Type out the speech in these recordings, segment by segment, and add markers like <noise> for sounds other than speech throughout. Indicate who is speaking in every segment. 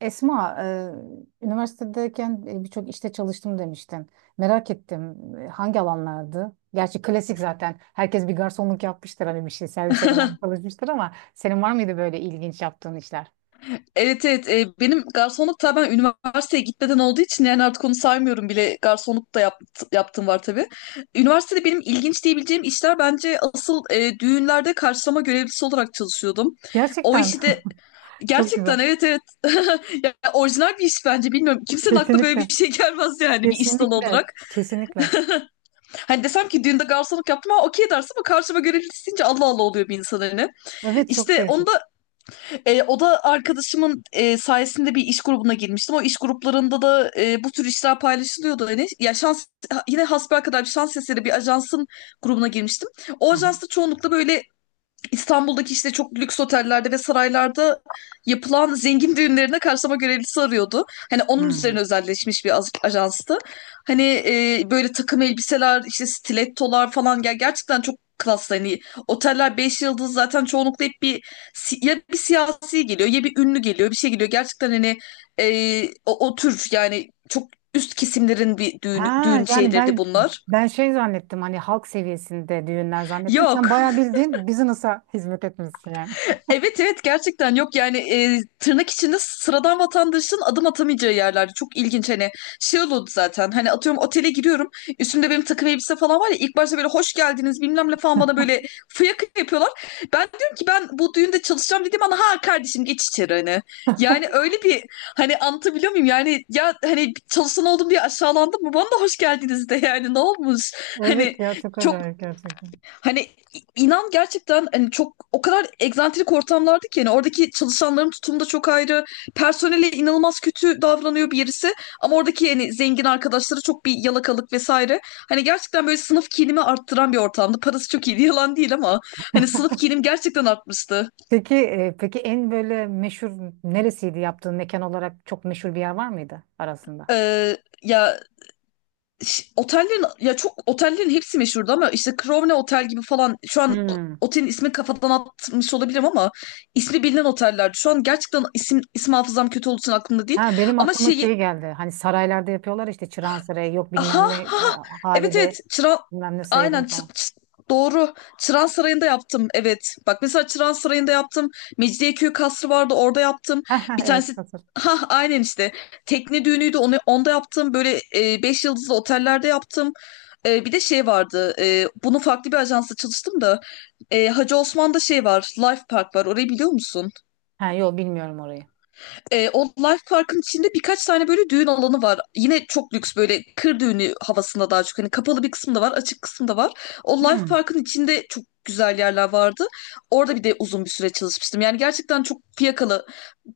Speaker 1: Esma, üniversitedeyken birçok işte çalıştım demiştin. Merak ettim hangi alanlardı? Gerçi klasik zaten. Herkes bir garsonluk yapmıştır, hani bir şey servise falan
Speaker 2: <laughs>
Speaker 1: çalışmıştır, ama senin var mıydı böyle ilginç yaptığın işler?
Speaker 2: Evet, evet, benim garsonluk, tabii ben üniversiteye gitmeden olduğu için yani artık onu saymıyorum bile, garsonluk da yaptığım var tabii. Üniversitede benim ilginç diyebileceğim işler bence asıl düğünlerde karşılama görevlisi olarak çalışıyordum. O
Speaker 1: Gerçekten
Speaker 2: işi
Speaker 1: <laughs>
Speaker 2: de
Speaker 1: çok
Speaker 2: gerçekten,
Speaker 1: güzel.
Speaker 2: evet, evet. <laughs> Ya, orijinal bir iş bence, bilmiyorum kimsenin aklına böyle
Speaker 1: Kesinlikle.
Speaker 2: bir şey <laughs> gelmez yani bir iş dalı
Speaker 1: Kesinlikle.
Speaker 2: olarak.
Speaker 1: Kesinlikle.
Speaker 2: Hani desem ki düğünde garsonluk yaptım ama okey dersin, ama karşıma görevlisi deyince Allah Allah oluyor bir insan hani.
Speaker 1: Evet, çok
Speaker 2: İşte onu
Speaker 1: değişik.
Speaker 2: da... O da arkadaşımın sayesinde bir iş grubuna girmiştim. O iş gruplarında da bu tür işler paylaşılıyordu. Yani, ya şans, yine hasbelkader bir şans eseri bir ajansın grubuna girmiştim. O
Speaker 1: Hı
Speaker 2: ajansta çoğunlukla böyle İstanbul'daki işte çok lüks otellerde ve saraylarda yapılan zengin düğünlerine karşılama görevlisi arıyordu. Hani
Speaker 1: hı.
Speaker 2: onun
Speaker 1: Hı.
Speaker 2: üzerine özelleşmiş bir ajanstı. Hani böyle takım elbiseler, işte stilettolar falan, gel, gerçekten çok klas hani, oteller 5 yıldız zaten çoğunlukla, hep bir ya bir siyasi geliyor, ya bir ünlü geliyor, bir şey geliyor gerçekten hani, o tür yani çok üst kesimlerin bir düğün,
Speaker 1: Ha
Speaker 2: düğün
Speaker 1: yani
Speaker 2: şeyleri de
Speaker 1: ben
Speaker 2: bunlar.
Speaker 1: ben şey zannettim, hani halk seviyesinde düğünler zannettim. Sen
Speaker 2: Yok.
Speaker 1: bayağı bildiğin business'a hizmet etmişsin yani.
Speaker 2: Evet, evet, gerçekten yok yani, tırnak içinde sıradan vatandaşın adım atamayacağı yerler, çok ilginç hani. Şey oldu zaten, hani atıyorum, otele giriyorum, üstümde benim takım elbise falan var ya, ilk başta böyle hoş geldiniz bilmem ne falan bana, böyle fıyaka yapıyorlar. Ben diyorum ki ben bu düğünde çalışacağım dedim, ana ha, kardeşim geç içeri hani. Yani öyle bir... Hani anlatabiliyor muyum yani, ya hani çalışan oldum diye aşağılandım mı, bana da hoş geldiniz de yani, ne olmuş
Speaker 1: Evet
Speaker 2: hani.
Speaker 1: ya, çok
Speaker 2: Çok...
Speaker 1: acayip gerçekten.
Speaker 2: Hani inan gerçekten, hani çok o kadar egzantrik ortamlardı ki yani, oradaki çalışanların tutumu da çok ayrı. Personele inanılmaz kötü davranıyor birisi, ama oradaki yani zengin arkadaşları çok bir yalakalık vesaire. Hani gerçekten böyle sınıf kinimi arttıran bir ortamdı. Parası çok iyiydi <laughs> yalan değil, ama hani sınıf kinim gerçekten artmıştı.
Speaker 1: Peki, en böyle meşhur neresiydi yaptığın mekan olarak? Çok meşhur bir yer var mıydı arasında?
Speaker 2: Ee, ya... Otellerin, ya çok, otellerin hepsi meşhurdu ama işte Crowne Otel gibi falan, şu an
Speaker 1: Hmm.
Speaker 2: otelin ismini kafadan atmış olabilirim ama ismi bilinen otellerdi. Şu an gerçekten isim isim, hafızam kötü olduğu için aklımda değil.
Speaker 1: Ha, benim
Speaker 2: Ama
Speaker 1: aklıma şey
Speaker 2: şeyi...
Speaker 1: geldi. Hani saraylarda yapıyorlar, işte Çırağan Sarayı, yok
Speaker 2: Ha ha.
Speaker 1: bilmem ne,
Speaker 2: Ha. Evet, evet.
Speaker 1: Halide
Speaker 2: Çıran...
Speaker 1: bilmem ne
Speaker 2: Aynen,
Speaker 1: sayılıyor falan. <laughs>
Speaker 2: doğru. Çıran Sarayı'nda yaptım. Evet. Bak, mesela Çıran Sarayı'nda yaptım. Mecidiyeköy Kasrı vardı, orada yaptım.
Speaker 1: Ha, ha,
Speaker 2: Bir
Speaker 1: evet
Speaker 2: tanesi,
Speaker 1: hazır.
Speaker 2: ha aynen işte, tekne düğünüydü, onu onda yaptım. Böyle 5 yıldızlı otellerde yaptım. Bir de şey vardı. Bunun farklı bir ajansla çalıştım da. Hacı Osman'da şey var, Life Park var. Orayı biliyor musun?
Speaker 1: Ha yok, bilmiyorum orayı.
Speaker 2: O Life Park'ın içinde birkaç tane böyle düğün alanı var. Yine çok lüks, böyle kır düğünü havasında daha çok. Hani kapalı bir kısım da var, açık kısım da var. O Life
Speaker 1: Hmm.
Speaker 2: Park'ın içinde çok güzel yerler vardı. Orada bir de uzun bir süre çalışmıştım. Yani gerçekten çok fiyakalı.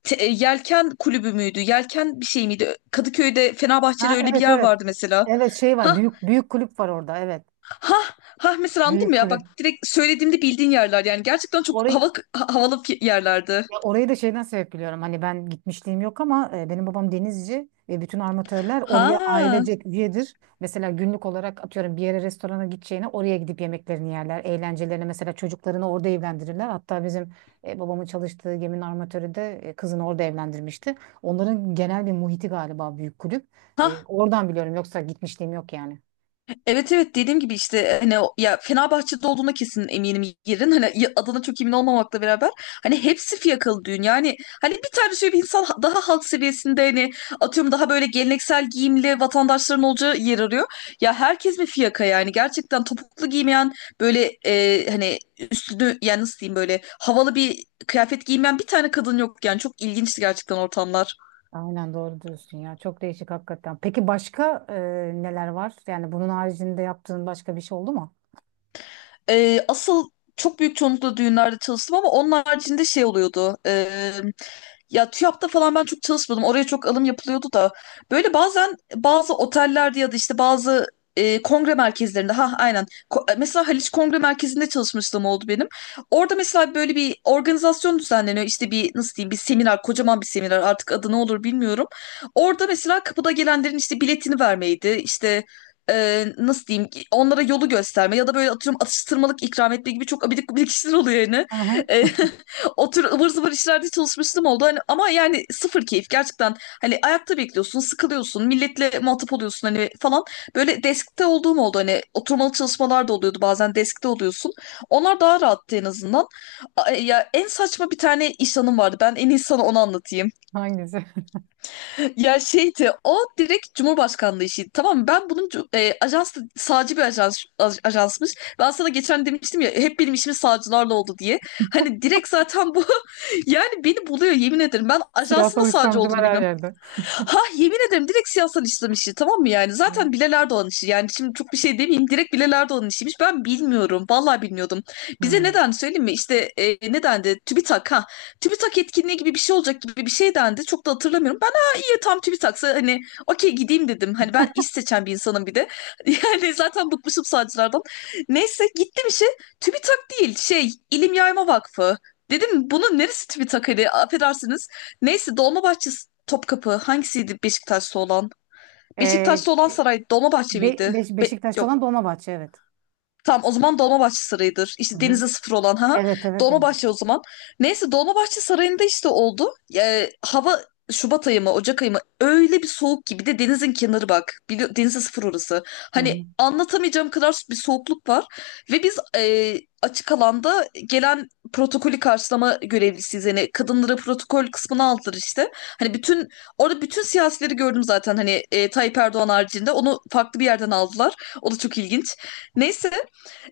Speaker 2: Yelken kulübü müydü? Yelken bir şey miydi? Kadıköy'de, Fenerbahçe'de
Speaker 1: Ha
Speaker 2: öyle bir
Speaker 1: evet
Speaker 2: yer
Speaker 1: evet.
Speaker 2: vardı mesela.
Speaker 1: Evet şey var.
Speaker 2: Ha,
Speaker 1: Büyük kulüp var orada. Evet.
Speaker 2: ha, ha, mesela anladın
Speaker 1: Büyük
Speaker 2: mı ya? Bak,
Speaker 1: kulüp.
Speaker 2: direkt söylediğimde bildiğin yerler yani, gerçekten çok
Speaker 1: Orayı
Speaker 2: hava havalı yerlerdi.
Speaker 1: Ya, orayı da şeyden sebep biliyorum. Hani ben gitmişliğim yok, ama benim babam denizci ve bütün armatörler oraya
Speaker 2: Ha.
Speaker 1: ailecek üyedir. Mesela günlük olarak atıyorum, bir yere restorana gideceğine oraya gidip yemeklerini yerler. Eğlencelerini, mesela çocuklarını orada evlendirirler. Hatta bizim babamın çalıştığı geminin armatörü de kızını orada evlendirmişti. Onların genel bir muhiti galiba büyük kulüp. Oradan biliyorum, yoksa gitmişliğim yok yani.
Speaker 2: Evet, evet, dediğim gibi işte hani ya Fenerbahçe'de olduğuna kesin eminim yerin, hani adına çok emin olmamakla beraber, hani hepsi fiyakalı düğün yani. Hani bir tane şöyle bir insan daha halk seviyesinde, hani atıyorum daha böyle geleneksel giyimli vatandaşların olacağı yer arıyor, ya herkes bir fiyaka yani, gerçekten topuklu giymeyen, böyle hani üstünü yani nasıl diyeyim, böyle havalı bir kıyafet giymeyen bir tane kadın yok yani, çok ilginçti gerçekten ortamlar.
Speaker 1: Aynen, doğru diyorsun ya. Çok değişik hakikaten. Peki başka neler var? Yani bunun haricinde yaptığın başka bir şey oldu mu?
Speaker 2: Asıl çok büyük çoğunlukla düğünlerde çalıştım ama onun haricinde şey oluyordu. Ya TÜYAP'ta falan ben çok çalışmadım, oraya çok alım yapılıyordu da. Böyle bazen bazı otellerde ya da işte bazı kongre merkezlerinde. Ha aynen. Mesela Haliç Kongre Merkezi'nde çalışmışlığım oldu benim. Orada mesela böyle bir organizasyon düzenleniyor. İşte bir nasıl diyeyim, bir seminer, kocaman bir seminer, artık adı ne olur bilmiyorum. Orada mesela kapıda gelenlerin işte biletini vermeydi, İşte nasıl diyeyim ki, onlara yolu gösterme ya da böyle atıyorum atıştırmalık ikram etme gibi çok abidik gubidik işler oluyor yani.
Speaker 1: Hı hı.
Speaker 2: E, <laughs> O tür ıvır zıvır işlerde çalışmıştım oldu. Hani, ama yani sıfır keyif gerçekten. Hani ayakta bekliyorsun, sıkılıyorsun, milletle muhatap oluyorsun hani falan. Böyle deskte olduğum oldu, hani oturmalı çalışmalar da oluyordu, bazen deskte oluyorsun. Onlar daha rahattı en azından. Ya en saçma bir tane iş anım vardı. Ben en iyi sana onu anlatayım.
Speaker 1: Hangisi? <laughs>
Speaker 2: <laughs> Ya şeydi, o direkt Cumhurbaşkanlığı işiydi. Tamam mı? Ben bunun ajans sağcı bir ajans, ajansmış. Ben sana geçen demiştim ya, hep benim işim sağcılarla oldu diye. Hani direkt zaten bu, <laughs> yani, beni buluyor yemin ederim. Ben ajansın da
Speaker 1: Siyasal
Speaker 2: sağcı olduğunu
Speaker 1: İslamcılar her
Speaker 2: bilmiyorum.
Speaker 1: yerde.
Speaker 2: Ha, yemin ederim, direkt siyasal İslam işi tamam mı yani? Zaten Bilal Erdoğan işi yani, şimdi çok bir şey demeyeyim, direkt Bilal Erdoğan işiymiş. Ben bilmiyorum, vallahi bilmiyordum. Bize
Speaker 1: Hmm.
Speaker 2: neden söyleyeyim mi? İşte, ne dendi? TÜBİTAK, ha. TÜBİTAK etkinliği gibi bir şey olacak gibi bir şey dendi. Çok da hatırlamıyorum. Ben, ha, iyi, tam TÜBİTAK'sa hani okey, gideyim dedim. Hani ben iş seçen bir insanım bir de. <laughs> Yani zaten bıkmışım sağcılardan. Neyse, gittim işe. TÜBİTAK değil, şey, İlim Yayma Vakfı. Dedim bunun neresi TÜBİTAK hani, affedersiniz. Neyse, Dolmabahçe, Topkapı, hangisiydi Beşiktaş'ta olan?
Speaker 1: Ee,
Speaker 2: Beşiktaş'ta olan saray Dolmabahçe miydi?
Speaker 1: Beşiktaş'ta
Speaker 2: Yok.
Speaker 1: olan Dolmabahçe, evet.
Speaker 2: Tamam, o zaman Dolmabahçe Sarayı'dır.
Speaker 1: Hı
Speaker 2: İşte
Speaker 1: hı.
Speaker 2: denize sıfır olan, ha.
Speaker 1: Evet evet, Deniz.
Speaker 2: Dolmabahçe o zaman. Neyse Dolmabahçe Sarayı'nda işte oldu. Hava... Şubat ayı mı, Ocak ayı mı, öyle bir soğuk ki, bir de denizin kenarı bak. Denize sıfır orası.
Speaker 1: Hı
Speaker 2: Hani
Speaker 1: hı.
Speaker 2: anlatamayacağım kadar bir soğukluk var. Ve biz, açık alanda gelen protokolü karşılama görevlisiyiz. Yani kadınlara protokol kısmını aldılar işte. Hani bütün, orada bütün siyasileri gördüm zaten hani, Tayyip Erdoğan haricinde, onu farklı bir yerden aldılar. O da çok ilginç. Neyse,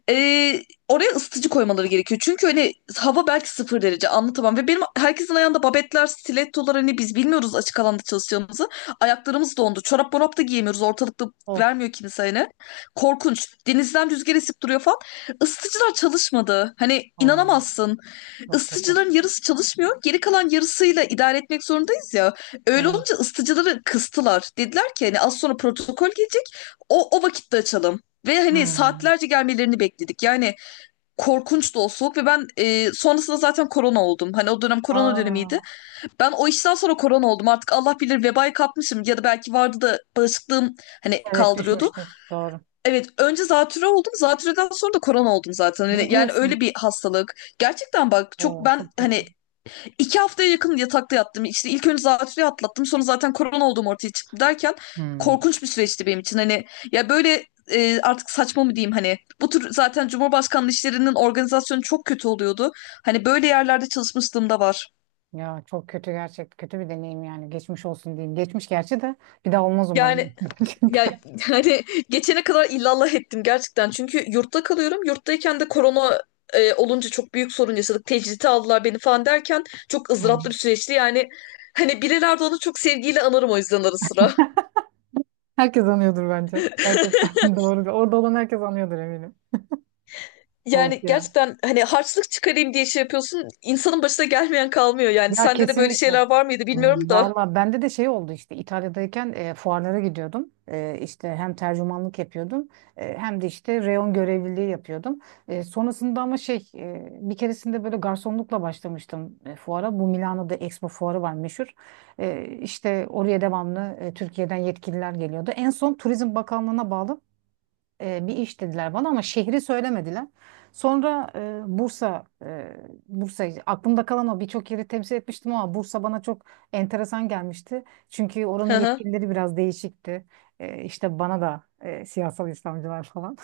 Speaker 2: ee, oraya ısıtıcı koymaları gerekiyor. Çünkü hani hava belki 0 derece, anlatamam. Ve benim herkesin ayağında babetler, stilettolar, hani biz bilmiyoruz açık alanda çalışacağımızı. Ayaklarımız dondu. Çorap morap da giyemiyoruz. Ortalıkta
Speaker 1: Of.
Speaker 2: vermiyor kimse hani. Korkunç. Denizden rüzgar esip duruyor falan. Isıtıcılar çalışmadı. Hani
Speaker 1: Oo,
Speaker 2: inanamazsın,
Speaker 1: çok kötü.
Speaker 2: ısıtıcıların yarısı çalışmıyor, geri kalan yarısıyla idare etmek zorundayız ya. Öyle
Speaker 1: Evet.
Speaker 2: olunca ısıtıcıları kıstılar. Dediler ki hani az sonra protokol gelecek, o vakitte açalım. Ve hani
Speaker 1: Hmm.
Speaker 2: saatlerce gelmelerini bekledik. Yani korkunç da o soğuk, ve ben sonrasında zaten korona oldum. Hani o dönem korona dönemiydi.
Speaker 1: Aa,
Speaker 2: Ben o işten sonra korona oldum. Artık Allah bilir vebayı kapmışım, ya da belki vardı da bağışıklığım hani
Speaker 1: evet
Speaker 2: kaldırıyordu.
Speaker 1: düşmüştür. Doğru.
Speaker 2: Evet, önce zatürre oldum. Zatürreden sonra da korona oldum zaten.
Speaker 1: Ne
Speaker 2: Hani, yani
Speaker 1: diyorsun?
Speaker 2: öyle bir hastalık. Gerçekten bak çok
Speaker 1: Oo,
Speaker 2: ben
Speaker 1: çok kötü.
Speaker 2: hani... 2 haftaya yakın yatakta yattım. İşte ilk önce zatürreyi atlattım, sonra zaten korona olduğum ortaya çıktı derken,
Speaker 1: Hmm.
Speaker 2: korkunç bir süreçti benim için. Hani, ya böyle, artık saçma mı diyeyim hani, bu tür zaten Cumhurbaşkanlığı işlerinin organizasyonu çok kötü oluyordu. Hani böyle yerlerde çalışmışlığım da var.
Speaker 1: Ya çok kötü gerçek. Kötü bir deneyim yani. Geçmiş olsun diyeyim. Geçmiş gerçi, de bir daha olmaz
Speaker 2: Yani,
Speaker 1: umarım. <laughs>
Speaker 2: ya,
Speaker 1: Gerçekten.
Speaker 2: <laughs> hani geçene kadar illallah ettim gerçekten. Çünkü yurtta kalıyorum. Yurttayken de korona olunca çok büyük sorun yaşadık. Tecridi aldılar beni falan derken, çok
Speaker 1: Aa.
Speaker 2: ızdıraplı bir süreçti. Yani hani birilerde onu çok sevgiyle anarım o yüzden ara sıra.
Speaker 1: Herkes anıyordur bence. Gerçekten <laughs> doğru. Orada olan herkes anıyordur eminim. Of
Speaker 2: Yani
Speaker 1: ya.
Speaker 2: gerçekten, hani harçlık çıkarayım diye şey yapıyorsun, insanın başına gelmeyen kalmıyor yani.
Speaker 1: Ya
Speaker 2: Sende de böyle
Speaker 1: kesinlikle.
Speaker 2: şeyler var mıydı bilmiyorum da.
Speaker 1: Valla bende de şey oldu, işte İtalya'dayken fuarlara gidiyordum. İşte hem tercümanlık yapıyordum, hem de işte reyon görevliliği yapıyordum. Sonrasında ama şey, bir keresinde böyle garsonlukla başlamıştım fuara. Bu Milano'da Expo fuarı var, meşhur. İşte oraya devamlı Türkiye'den yetkililer geliyordu. En son Turizm Bakanlığı'na bağlı bir iş dediler bana, ama şehri söylemediler. Sonra Bursa aklımda kalan, o birçok yeri temsil etmiştim ama Bursa bana çok enteresan gelmişti. Çünkü
Speaker 2: Hı
Speaker 1: oranın
Speaker 2: hı.
Speaker 1: yetkilileri biraz değişikti. İşte bana da siyasal İslamcılar falan.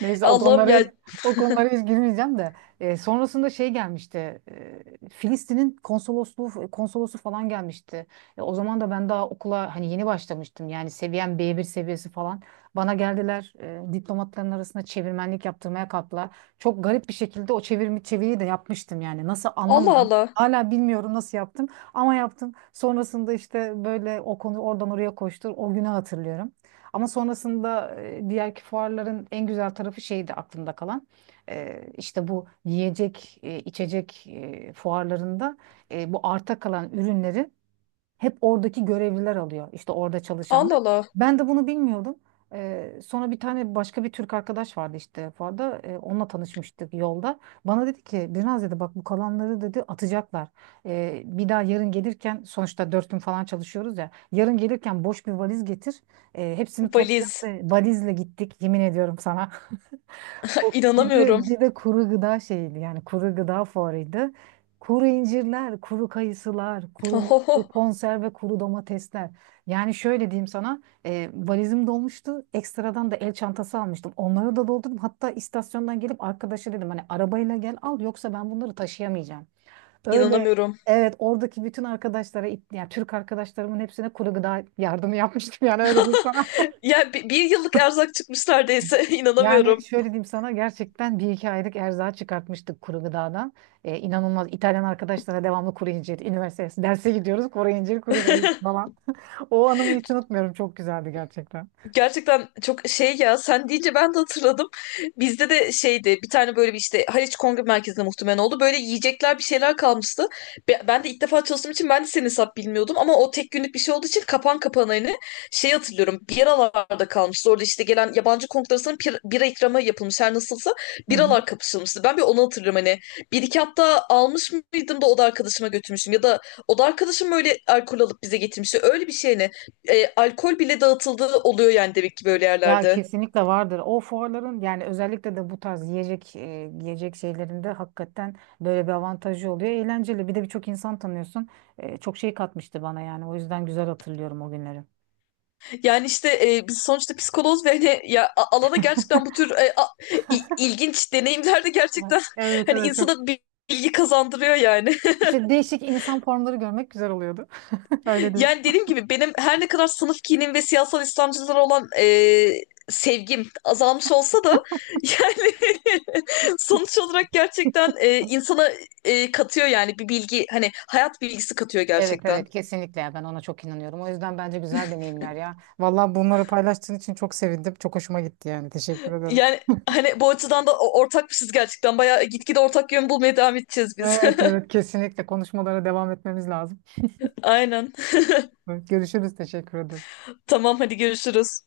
Speaker 1: Neyse,
Speaker 2: Allah'ım ya.
Speaker 1: o konulara hiç girmeyeceğim de. Sonrasında şey gelmişti, Filistin'in konsolosluğu konsolosu falan gelmişti. O zaman da ben daha okula hani yeni başlamıştım, yani seviyem B1 seviyesi falan. Bana geldiler, diplomatların arasında çevirmenlik yaptırmaya kalktılar. Çok garip bir şekilde o çeviriyi de yapmıştım, yani nasıl
Speaker 2: Allah
Speaker 1: anlamadım.
Speaker 2: Allah.
Speaker 1: Hala bilmiyorum nasıl yaptım ama yaptım. Sonrasında işte böyle, o konu oradan oraya koştur. O günü hatırlıyorum. Ama sonrasında diğerki fuarların en güzel tarafı şeydi aklımda kalan. İşte bu yiyecek, içecek fuarlarında bu arta kalan ürünlerin hep oradaki görevliler alıyor, işte orada
Speaker 2: Allah
Speaker 1: çalışanlar.
Speaker 2: Allah.
Speaker 1: Ben de bunu bilmiyordum. Sonra bir tane başka bir Türk arkadaş vardı işte Fuar'da. Onunla tanışmıştık yolda. Bana dedi ki, "Birnaz," dedi, "bak bu kalanları," dedi, "atacaklar. Bir daha yarın gelirken, sonuçta dört gün falan çalışıyoruz ya, yarın gelirken boş bir valiz getir. Hepsini topla."
Speaker 2: Valiz.
Speaker 1: Ve valizle gittik, yemin ediyorum sana.
Speaker 2: <laughs>
Speaker 1: Bir
Speaker 2: İnanamıyorum.
Speaker 1: de, bir de kuru gıda şeydi, yani kuru gıda fuarıydı. Kuru incirler, kuru kayısılar, mutlu
Speaker 2: Ohoho.
Speaker 1: konserve, kuru domatesler. Yani şöyle diyeyim sana, valizim dolmuştu. Ekstradan da el çantası almıştım. Onları da doldurdum. Hatta istasyondan gelip arkadaşa dedim, hani arabayla gel al, yoksa ben bunları taşıyamayacağım. Öyle,
Speaker 2: İnanamıyorum.
Speaker 1: evet, oradaki bütün arkadaşlara, yani Türk arkadaşlarımın hepsine kuru gıda yardımı yapmıştım, yani öyle diyeyim sana.
Speaker 2: <laughs> Ya, bir yıllık erzak çıkmış neredeyse. <laughs>
Speaker 1: Yani
Speaker 2: İnanamıyorum.
Speaker 1: şöyle diyeyim sana, gerçekten bir iki aylık erzağı çıkartmıştık kuru gıdadan. İnanılmaz İtalyan arkadaşlara devamlı kuru incir, <laughs> üniversitesi, derse gidiyoruz kuru incir, kuru gıda falan. <laughs> O anımı hiç unutmuyorum, çok güzeldi gerçekten.
Speaker 2: Gerçekten çok şey ya, sen deyince ben de hatırladım. Bizde de şeydi, bir tane böyle bir işte Haliç Kongre Merkezi'nde muhtemelen oldu. Böyle yiyecekler, bir şeyler kalmıştı. Ben de ilk defa çalıştığım için, ben de senin hesap bilmiyordum. Ama o tek günlük bir şey olduğu için kapan kapana hani, şey hatırlıyorum, biralarda kalmıştı. Orada işte gelen yabancı konuk arasında bira ikramı yapılmış her nasılsa.
Speaker 1: Hı hı.
Speaker 2: Biralar kapışılmıştı. Ben bir onu hatırlıyorum hani. Bir iki hatta almış mıydım da oda arkadaşıma götürmüşüm. Ya da oda arkadaşım öyle alkol alıp bize getirmişti. Öyle bir şey ne? Alkol bile dağıtıldığı oluyor yani, demek ki böyle
Speaker 1: Ya
Speaker 2: yerlerde.
Speaker 1: kesinlikle vardır. O fuarların, yani özellikle de bu tarz yiyecek, yiyecek şeylerinde hakikaten böyle bir avantajı oluyor. Eğlenceli. Bir de birçok insan tanıyorsun. Çok şey katmıştı bana yani. O yüzden güzel hatırlıyorum o günleri.
Speaker 2: Yani işte, biz sonuçta psikoloz ve hani, ya alana gerçekten, bu tür ilginç deneyimler de gerçekten <laughs>
Speaker 1: Evet
Speaker 2: hani
Speaker 1: evet, çok.
Speaker 2: insana bir bilgi kazandırıyor yani. <laughs>
Speaker 1: İşte değişik insan formları görmek güzel oluyordu. <laughs> Öyle değil.
Speaker 2: Yani dediğim gibi benim, her ne kadar sınıf kinim ve siyasal İslamcılara olan sevgim azalmış olsa da, <laughs> yani, <laughs> sonuç olarak gerçekten insana katıyor yani, bir bilgi, hani, hayat bilgisi katıyor
Speaker 1: Evet
Speaker 2: gerçekten.
Speaker 1: evet, kesinlikle ya, ben ona çok inanıyorum. O yüzden bence güzel deneyimler ya. Vallahi bunları paylaştığın için çok sevindim. Çok hoşuma gitti yani. Teşekkür ederim.
Speaker 2: Yani hani bu açıdan da ortakmışız gerçekten. Bayağı gitgide ortak yön bulmaya devam edeceğiz biz.
Speaker 1: Evet evet, kesinlikle, konuşmalara devam etmemiz lazım.
Speaker 2: <laughs> Aynen.
Speaker 1: Evet, görüşürüz. Teşekkür ederim.
Speaker 2: Tamam, hadi görüşürüz.